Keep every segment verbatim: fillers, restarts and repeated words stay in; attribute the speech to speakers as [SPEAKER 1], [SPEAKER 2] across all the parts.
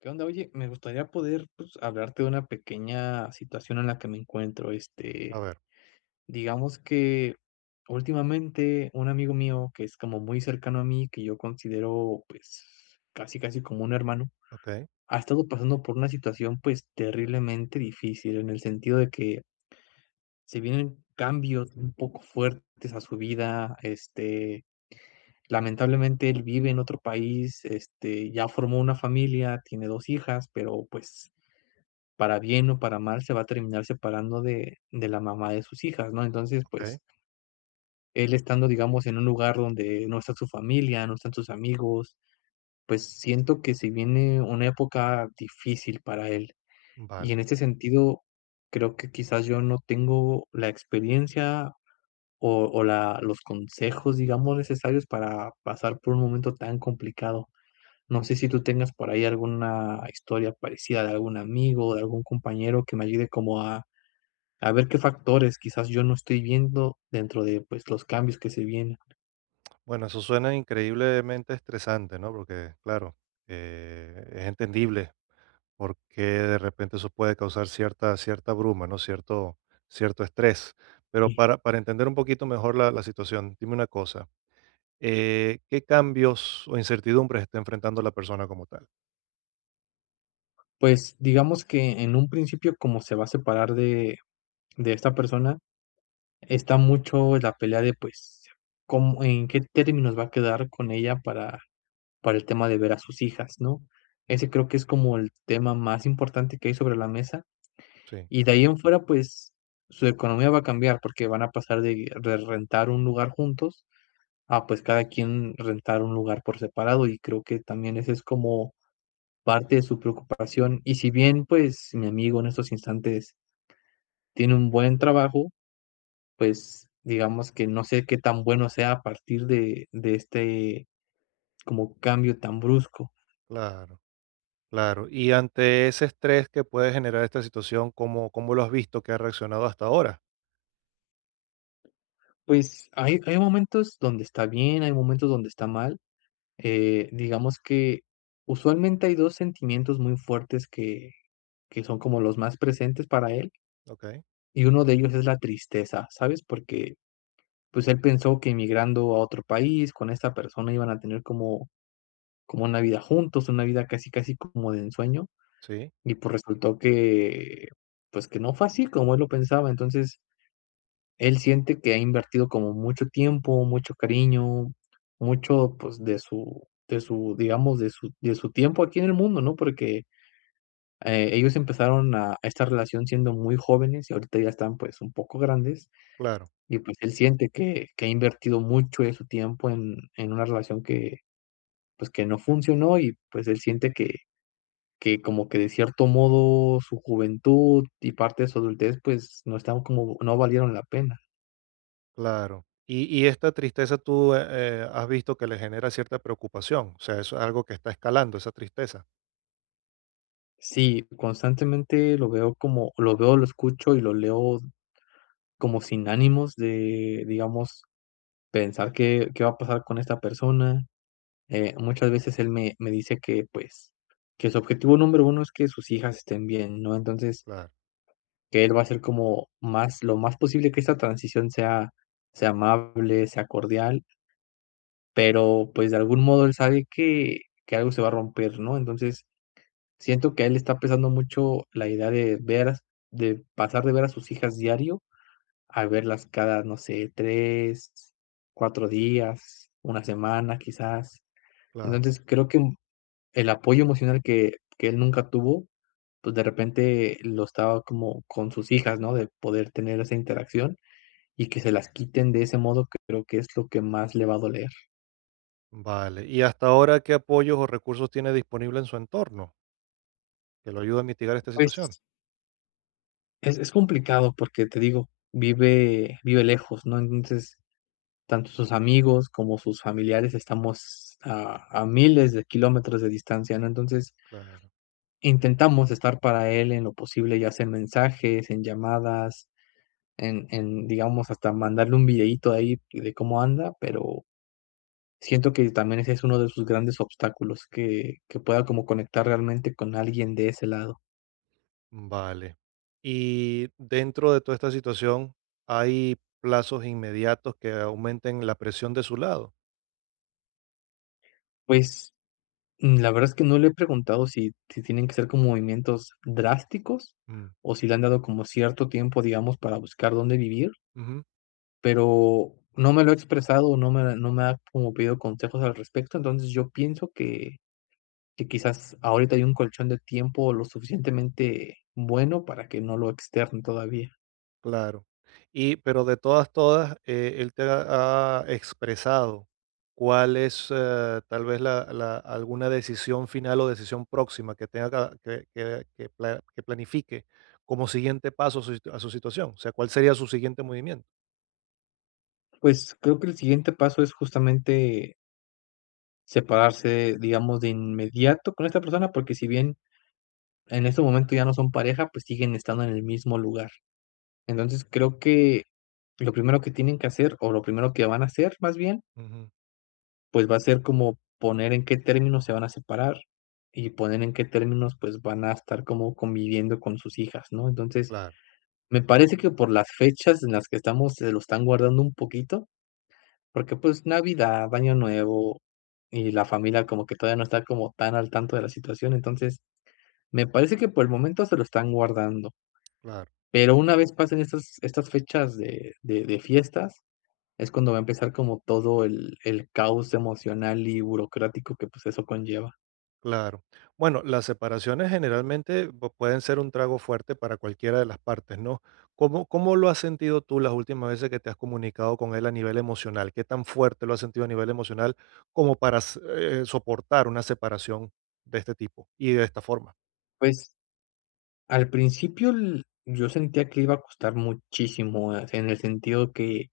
[SPEAKER 1] ¿Qué onda? Oye, me gustaría poder, pues, hablarte de una pequeña situación en la que me encuentro.
[SPEAKER 2] A
[SPEAKER 1] Este,
[SPEAKER 2] ver,
[SPEAKER 1] digamos que últimamente un amigo mío que es como muy cercano a mí, que yo considero, pues, casi casi como un hermano,
[SPEAKER 2] okey,
[SPEAKER 1] ha estado pasando por una situación, pues, terriblemente difícil, en el sentido de que se vienen cambios un poco fuertes a su vida. Este, lamentablemente él vive en otro país, este, ya formó una familia, tiene dos hijas, pero pues para bien o para mal, se va a terminar separando de de la mamá de sus hijas, ¿no? Entonces,
[SPEAKER 2] okey,
[SPEAKER 1] pues, él estando, digamos, en un lugar donde no está su familia, no están sus amigos, pues, siento que se viene una época difícil para él.
[SPEAKER 2] vale.
[SPEAKER 1] Y en este sentido, creo que quizás yo no tengo la experiencia o o la los consejos, digamos, necesarios para pasar por un momento tan complicado. No sé si tú tengas por ahí alguna historia parecida de algún amigo, de algún compañero que me ayude como a A ver qué factores quizás yo no estoy viendo dentro de, pues, los cambios que se vienen.
[SPEAKER 2] Bueno, eso suena increíblemente estresante, ¿no? Porque, claro, eh, es entendible por qué de repente eso puede causar cierta cierta bruma, ¿no? Cierto cierto estrés. Pero
[SPEAKER 1] Y,
[SPEAKER 2] para para entender un poquito mejor la la situación, dime una cosa, eh, ¿qué cambios o incertidumbres está enfrentando la persona como tal?
[SPEAKER 1] pues, digamos que en un principio, como se va a separar de de esta persona, está mucho la pelea de, pues, cómo en qué términos va a quedar con ella para para el tema de ver a sus hijas, ¿no? Ese creo que es como el tema más importante que hay sobre la mesa,
[SPEAKER 2] Sí,
[SPEAKER 1] y de ahí en fuera, pues, su economía va a cambiar porque van a pasar de de rentar un lugar juntos a pues cada quien rentar un lugar por separado y creo que también esa es como parte de su preocupación. Y si bien pues mi amigo en estos instantes tiene un buen trabajo, pues digamos que no sé qué tan bueno sea a partir de, de este como cambio tan brusco.
[SPEAKER 2] claro, claro. Y ante ese estrés que puede generar esta situación, ¿cómo cómo lo has visto que ha reaccionado hasta ahora?
[SPEAKER 1] Pues hay, hay momentos donde está bien, hay momentos donde está mal. Eh, digamos que usualmente hay dos sentimientos muy fuertes que, que son como los más presentes para él.
[SPEAKER 2] Okey,
[SPEAKER 1] Y uno de ellos es la tristeza, ¿sabes? Porque pues él pensó que emigrando a otro país con esta persona iban a tener como, como una vida juntos, una vida casi, casi como de ensueño,
[SPEAKER 2] sí,
[SPEAKER 1] y pues resultó que, pues que no fue así como él lo pensaba. Entonces, él siente que ha invertido como mucho tiempo, mucho cariño, mucho pues de su, de su, digamos, de su, de su tiempo aquí en el mundo, ¿no? Porque eh, ellos empezaron a, a esta relación siendo muy jóvenes y ahorita ya están pues un poco grandes.
[SPEAKER 2] claro.
[SPEAKER 1] Y pues él siente que que ha invertido mucho de su tiempo en en una relación que, pues, que no funcionó y, pues, él siente que que como que de cierto modo su juventud y parte de su adultez, pues, no estaban como no valieron la pena.
[SPEAKER 2] Claro. Y, y esta tristeza tú eh, eh, has visto que le genera cierta preocupación, o sea, eso es algo que está escalando, esa tristeza.
[SPEAKER 1] Sí, constantemente lo veo como lo veo, lo escucho y lo leo como sin ánimos de, digamos, pensar qué qué va a pasar con esta persona. Eh, muchas veces él me me dice que, pues, que su objetivo número uno es que sus hijas estén bien, ¿no? Entonces
[SPEAKER 2] Claro,
[SPEAKER 1] que él va a hacer como más lo más posible que esta transición sea sea amable, sea cordial, pero, pues, de algún modo él sabe que que algo se va a romper, ¿no? Entonces, siento que a él le está pesando mucho la idea de ver as de pasar de ver a sus hijas diario a verlas cada, no sé, tres cuatro días, una semana, quizás.
[SPEAKER 2] claro.
[SPEAKER 1] Entonces, creo que el apoyo emocional que que él nunca tuvo, pues, de repente lo estaba como con sus hijas, ¿no? De poder tener esa interacción y que se las quiten de ese modo, creo que es lo que más le va a doler.
[SPEAKER 2] Vale. ¿Y hasta ahora qué apoyos o recursos tiene disponible en su entorno que lo ayude a mitigar esta situación?
[SPEAKER 1] Pues, es es complicado porque, te digo, vive vive lejos, ¿no? Entonces, tanto sus amigos como sus familiares estamos a a miles de kilómetros de distancia, ¿no? Entonces,
[SPEAKER 2] Claro.
[SPEAKER 1] intentamos estar para él en lo posible, ya sea en mensajes, en llamadas, en, en, digamos, hasta mandarle un videíto ahí de cómo anda, pero siento que también ese es uno de sus grandes obstáculos, que, que pueda como conectar realmente con alguien de ese lado.
[SPEAKER 2] Vale. Y dentro de toda esta situación, ¿hay plazos inmediatos que aumenten la presión de su lado?
[SPEAKER 1] Pues mm, la verdad es que no le he preguntado si, si tienen que ser como movimientos drásticos
[SPEAKER 2] Mm,
[SPEAKER 1] o si le han dado como cierto tiempo, digamos, para buscar dónde vivir,
[SPEAKER 2] ujú.
[SPEAKER 1] pero no me lo ha expresado, no me, no me ha como pedido consejos al respecto, entonces yo pienso que que quizás ahorita hay un colchón de tiempo lo suficientemente bueno para que no lo externen todavía.
[SPEAKER 2] Claro. Y, pero de todas, todas, eh, él te ha, ha expresado cuál es, eh, tal vez la, la- alguna decisión final o decisión próxima que tenga que, que, que pla- que planifique como siguiente paso a su, situ- a su situación. O sea, ¿cuál sería su siguiente movimiento?
[SPEAKER 1] Pues creo que el siguiente paso es justamente separarse, digamos, de inmediato con esta persona, porque si bien en este momento ya no son pareja, pues siguen estando en el mismo lugar. Entonces creo que lo primero que tienen que hacer, o lo primero que van a hacer más bien,
[SPEAKER 2] Ujú,
[SPEAKER 1] pues va a ser como poner en qué términos se van a separar y poner en qué términos pues van a estar como conviviendo con sus hijas, ¿no? Entonces,
[SPEAKER 2] claro,
[SPEAKER 1] me parece que por las fechas en las que estamos se lo están guardando un poquito, porque, pues, Navidad, Año Nuevo y la familia como que todavía no está como tan al tanto de la situación. Entonces, me parece que por el momento se lo están guardando,
[SPEAKER 2] claro.
[SPEAKER 1] pero una vez pasen estas estas fechas de de de fiestas, es cuando va a empezar como todo el el caos emocional y burocrático que, pues, eso conlleva.
[SPEAKER 2] Claro. Bueno, las separaciones generalmente pu- pueden ser un trago fuerte para cualquiera de las partes, ¿no? ¿Cómo, cómo lo has sentido tú las últimas veces que te has comunicado con él a nivel emocional? ¿Qué tan fuerte lo has sentido a nivel emocional como para s- eh, soportar una separación de este tipo y de esta forma?
[SPEAKER 1] Pues, al principio l yo sentía que iba a costar muchísimo, eh, en el sentido que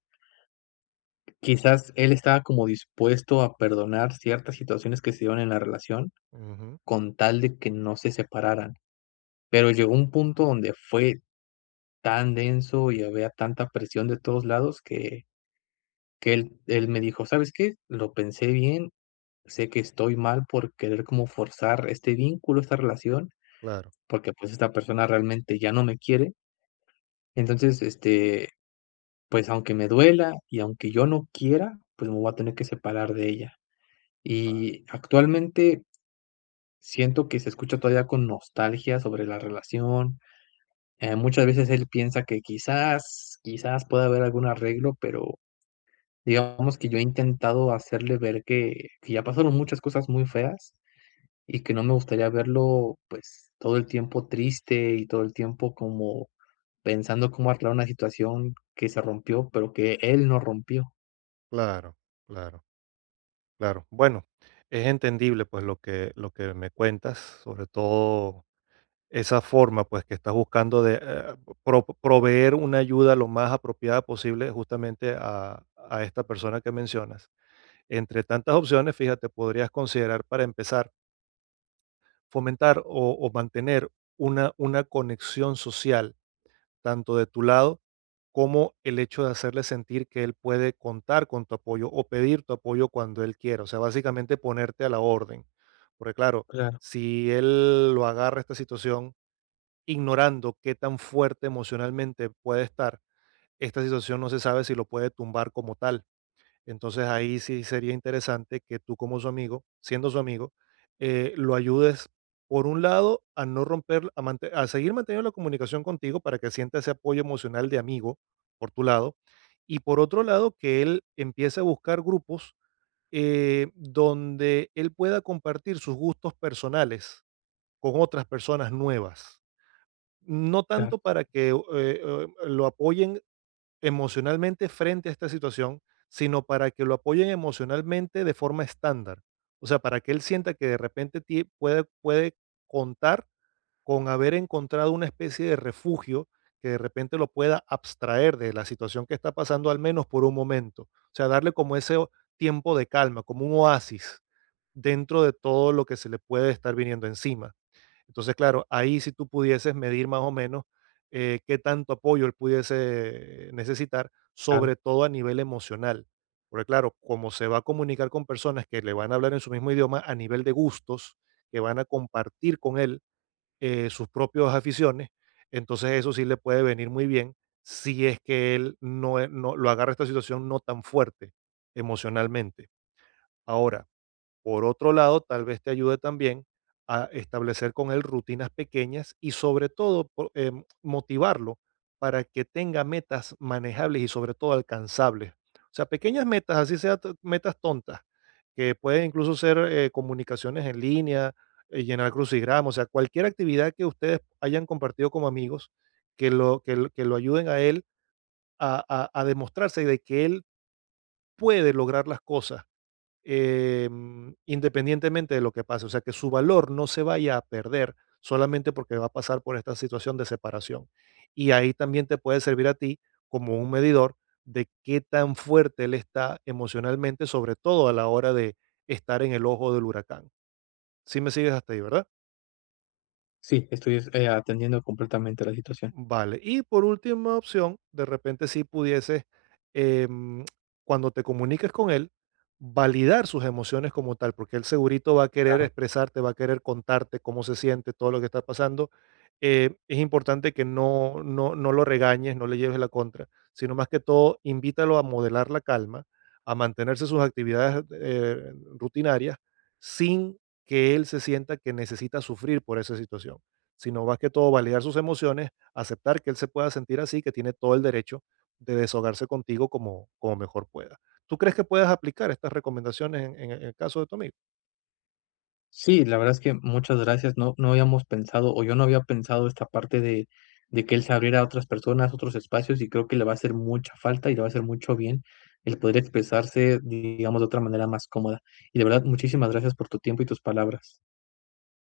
[SPEAKER 1] quizás él estaba como dispuesto a perdonar ciertas situaciones que se dieron en la relación
[SPEAKER 2] Ujú,
[SPEAKER 1] con tal de que no se separaran, pero llegó un punto donde fue tan denso y había tanta presión de todos lados que que él él me dijo: "¿Sabes qué? Lo pensé bien, sé que estoy mal por querer como forzar este vínculo, esta relación,
[SPEAKER 2] claro,
[SPEAKER 1] porque, pues, esta persona realmente ya no me quiere. Entonces, este, pues, aunque me duela y aunque yo no quiera, pues, me voy a tener que separar de ella". Y actualmente siento que se escucha todavía con nostalgia sobre la relación, eh, muchas veces él piensa que quizás quizás pueda haber algún arreglo, pero digamos que yo he intentado hacerle ver que que ya pasaron muchas cosas muy feas y que no me gustaría verlo, pues, todo el tiempo triste y todo el tiempo como pensando cómo arreglar una situación que se rompió, pero que él no rompió.
[SPEAKER 2] claro, claro, claro. Bueno, es entendible pues lo que, lo que me cuentas, sobre todo esa forma, pues, que estás buscando de, eh, pro proveer una ayuda lo más apropiada posible justamente a a esta persona que mencionas. Entre tantas opciones, fíjate, podrías considerar para empezar, fomentar o o mantener una una conexión social, tanto de tu lado como el hecho de hacerle sentir que él puede contar con tu apoyo o pedir tu apoyo cuando él quiera. O sea, básicamente ponerte a la orden. Porque claro,
[SPEAKER 1] Claro,
[SPEAKER 2] si él lo agarra esta situación ignorando qué tan fuerte emocionalmente puede estar, esta situación no se sabe si lo puede tumbar como tal. Entonces ahí sí sería interesante que tú como su amigo, siendo su amigo, eh, lo ayudes, por un lado, a no romper, a, mante- a seguir manteniendo la comunicación contigo para que sienta ese apoyo emocional de amigo por tu lado, y por otro lado, que él empiece a buscar grupos eh, donde él pueda compartir sus gustos personales con otras personas nuevas, no
[SPEAKER 1] claro,
[SPEAKER 2] tanto para que, eh eh, lo apoyen emocionalmente frente a esta situación, sino para que lo apoyen emocionalmente de forma estándar. O sea, para que él sienta que de repente tie puede puede contar con haber encontrado una especie de refugio que de repente lo pueda abstraer de la situación que está pasando, al menos por un momento. O sea, darle como ese o tiempo de calma, como un oasis dentro de todo lo que se le puede estar viniendo encima. Entonces, claro, ahí si tú pudieses medir más o menos eh, qué tanto apoyo él pudiese necesitar,
[SPEAKER 1] claro.
[SPEAKER 2] sobre todo a nivel emocional. Porque claro, como se va a comunicar con personas que le van a hablar en su mismo idioma, a nivel de gustos, que van a compartir con él eh, sus propias aficiones, entonces eso sí le puede venir muy bien si es que él no, e- no lo agarra esta situación no tan fuerte emocionalmente. Ahora, por otro lado, tal vez te ayude también a establecer con él rutinas pequeñas y sobre todo po- em, motivarlo para que tenga metas manejables y sobre todo alcanzables. O sea, pequeñas metas, así sea t- metas tontas, que pueden incluso ser eh, comunicaciones en línea, eh, llenar crucigramas, o sea, cualquier actividad que ustedes hayan compartido como amigos, que lo, que, lo que lo ayuden a él a, a a demostrarse de que él puede lograr las cosas, em, independientemente de lo que pase, o sea, que su valor no se vaya a perder solamente porque va a pasar por esta situación de separación. Y ahí también te puede servir a ti como un medidor de qué tan fuerte él está emocionalmente, sobre todo a la hora de estar en el ojo del huracán. Sí me sigues hasta ahí, ¿verdad?
[SPEAKER 1] Sí, estoy, eh, atendiendo completamente la situación.
[SPEAKER 2] Vale. Y por última opción, de repente si pudieses, em, cuando te comuniques con él, validar sus emociones como tal, porque él segurito va a querer
[SPEAKER 1] Claro.
[SPEAKER 2] expresarte, va a querer contarte cómo se siente, todo lo que está pasando. Eh, es importante que no, no, no lo regañes, no le lleves la contra, sino más que todo, invítalo a modelar la calma, a mantenerse sus actividades eh, rutinarias, sin que él se sienta que necesita sufrir por esa situación, sino más que todo validar sus emociones, aceptar que él se pueda sentir así, que tiene todo el derecho de desahogarse contigo como, como mejor pueda. ¿Tú crees que puedas aplicar estas recomendaciones en, en el caso de tu amigo?
[SPEAKER 1] Sí, la verdad es que muchas gracias. No, no habíamos pensado, o yo no había pensado esta parte de, de que él se abriera a otras personas, otros espacios, y creo que le va a hacer mucha falta y le va a hacer mucho bien el poder expresarse, digamos, de otra manera más cómoda. Y de verdad, muchísimas gracias por tu tiempo y tus palabras.